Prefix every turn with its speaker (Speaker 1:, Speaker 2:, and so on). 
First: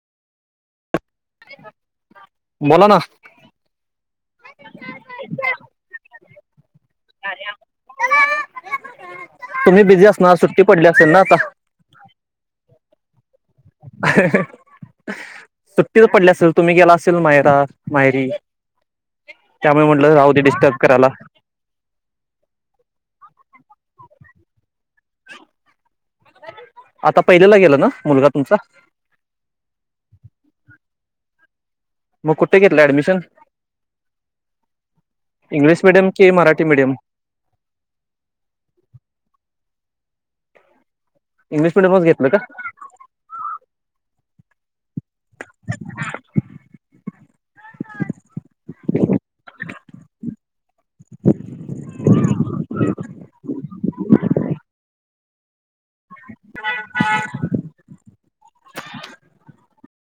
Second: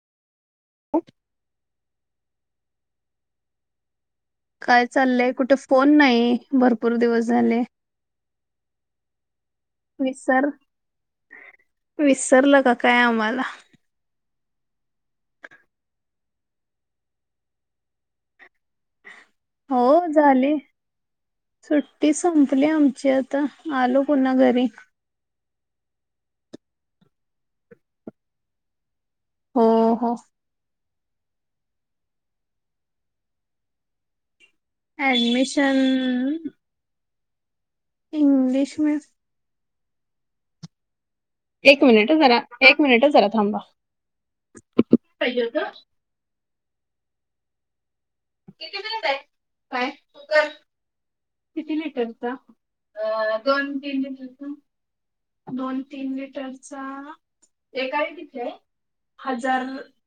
Speaker 1: [inaudible]
Speaker 2: बोला ना
Speaker 1: काय चाललंय कुठ फोन नाही भरपू
Speaker 2: तुम्ही बिझी असणार
Speaker 1: विसर
Speaker 2: सुट्टी पडली असल ना आता.
Speaker 1: विसरलं का काय आम्हाला?
Speaker 2: हाह हा हाह सुट्टी पडली असेल तुम्ही गेला असेल माहेरा माहेरी.
Speaker 1: हो झाली
Speaker 2: करायला
Speaker 1: सुट्टी संपली आमची आता आलो पुन्हा घरी. विक
Speaker 2: आता पहिलिला गेला ना मुलगा तुमचा.
Speaker 1: हो हो -
Speaker 2: मग कुठ घेतल ऍडमिशन?
Speaker 1: ऍडमिशन
Speaker 2: इंग्लिश मीडियम कि Marathi medium?
Speaker 1: English mid
Speaker 2: English
Speaker 1: एक
Speaker 2: मिडियमच
Speaker 1: मिनिट
Speaker 2: घेतलं
Speaker 1: जरा,
Speaker 2: का
Speaker 1: एक मिनिटच जरा थांबा? किती किलोचा आहे काय? कुकर किती लिटरचा दोन तीन लिटरचा दोन तीन लिटरचा एक आहे तिथे हजार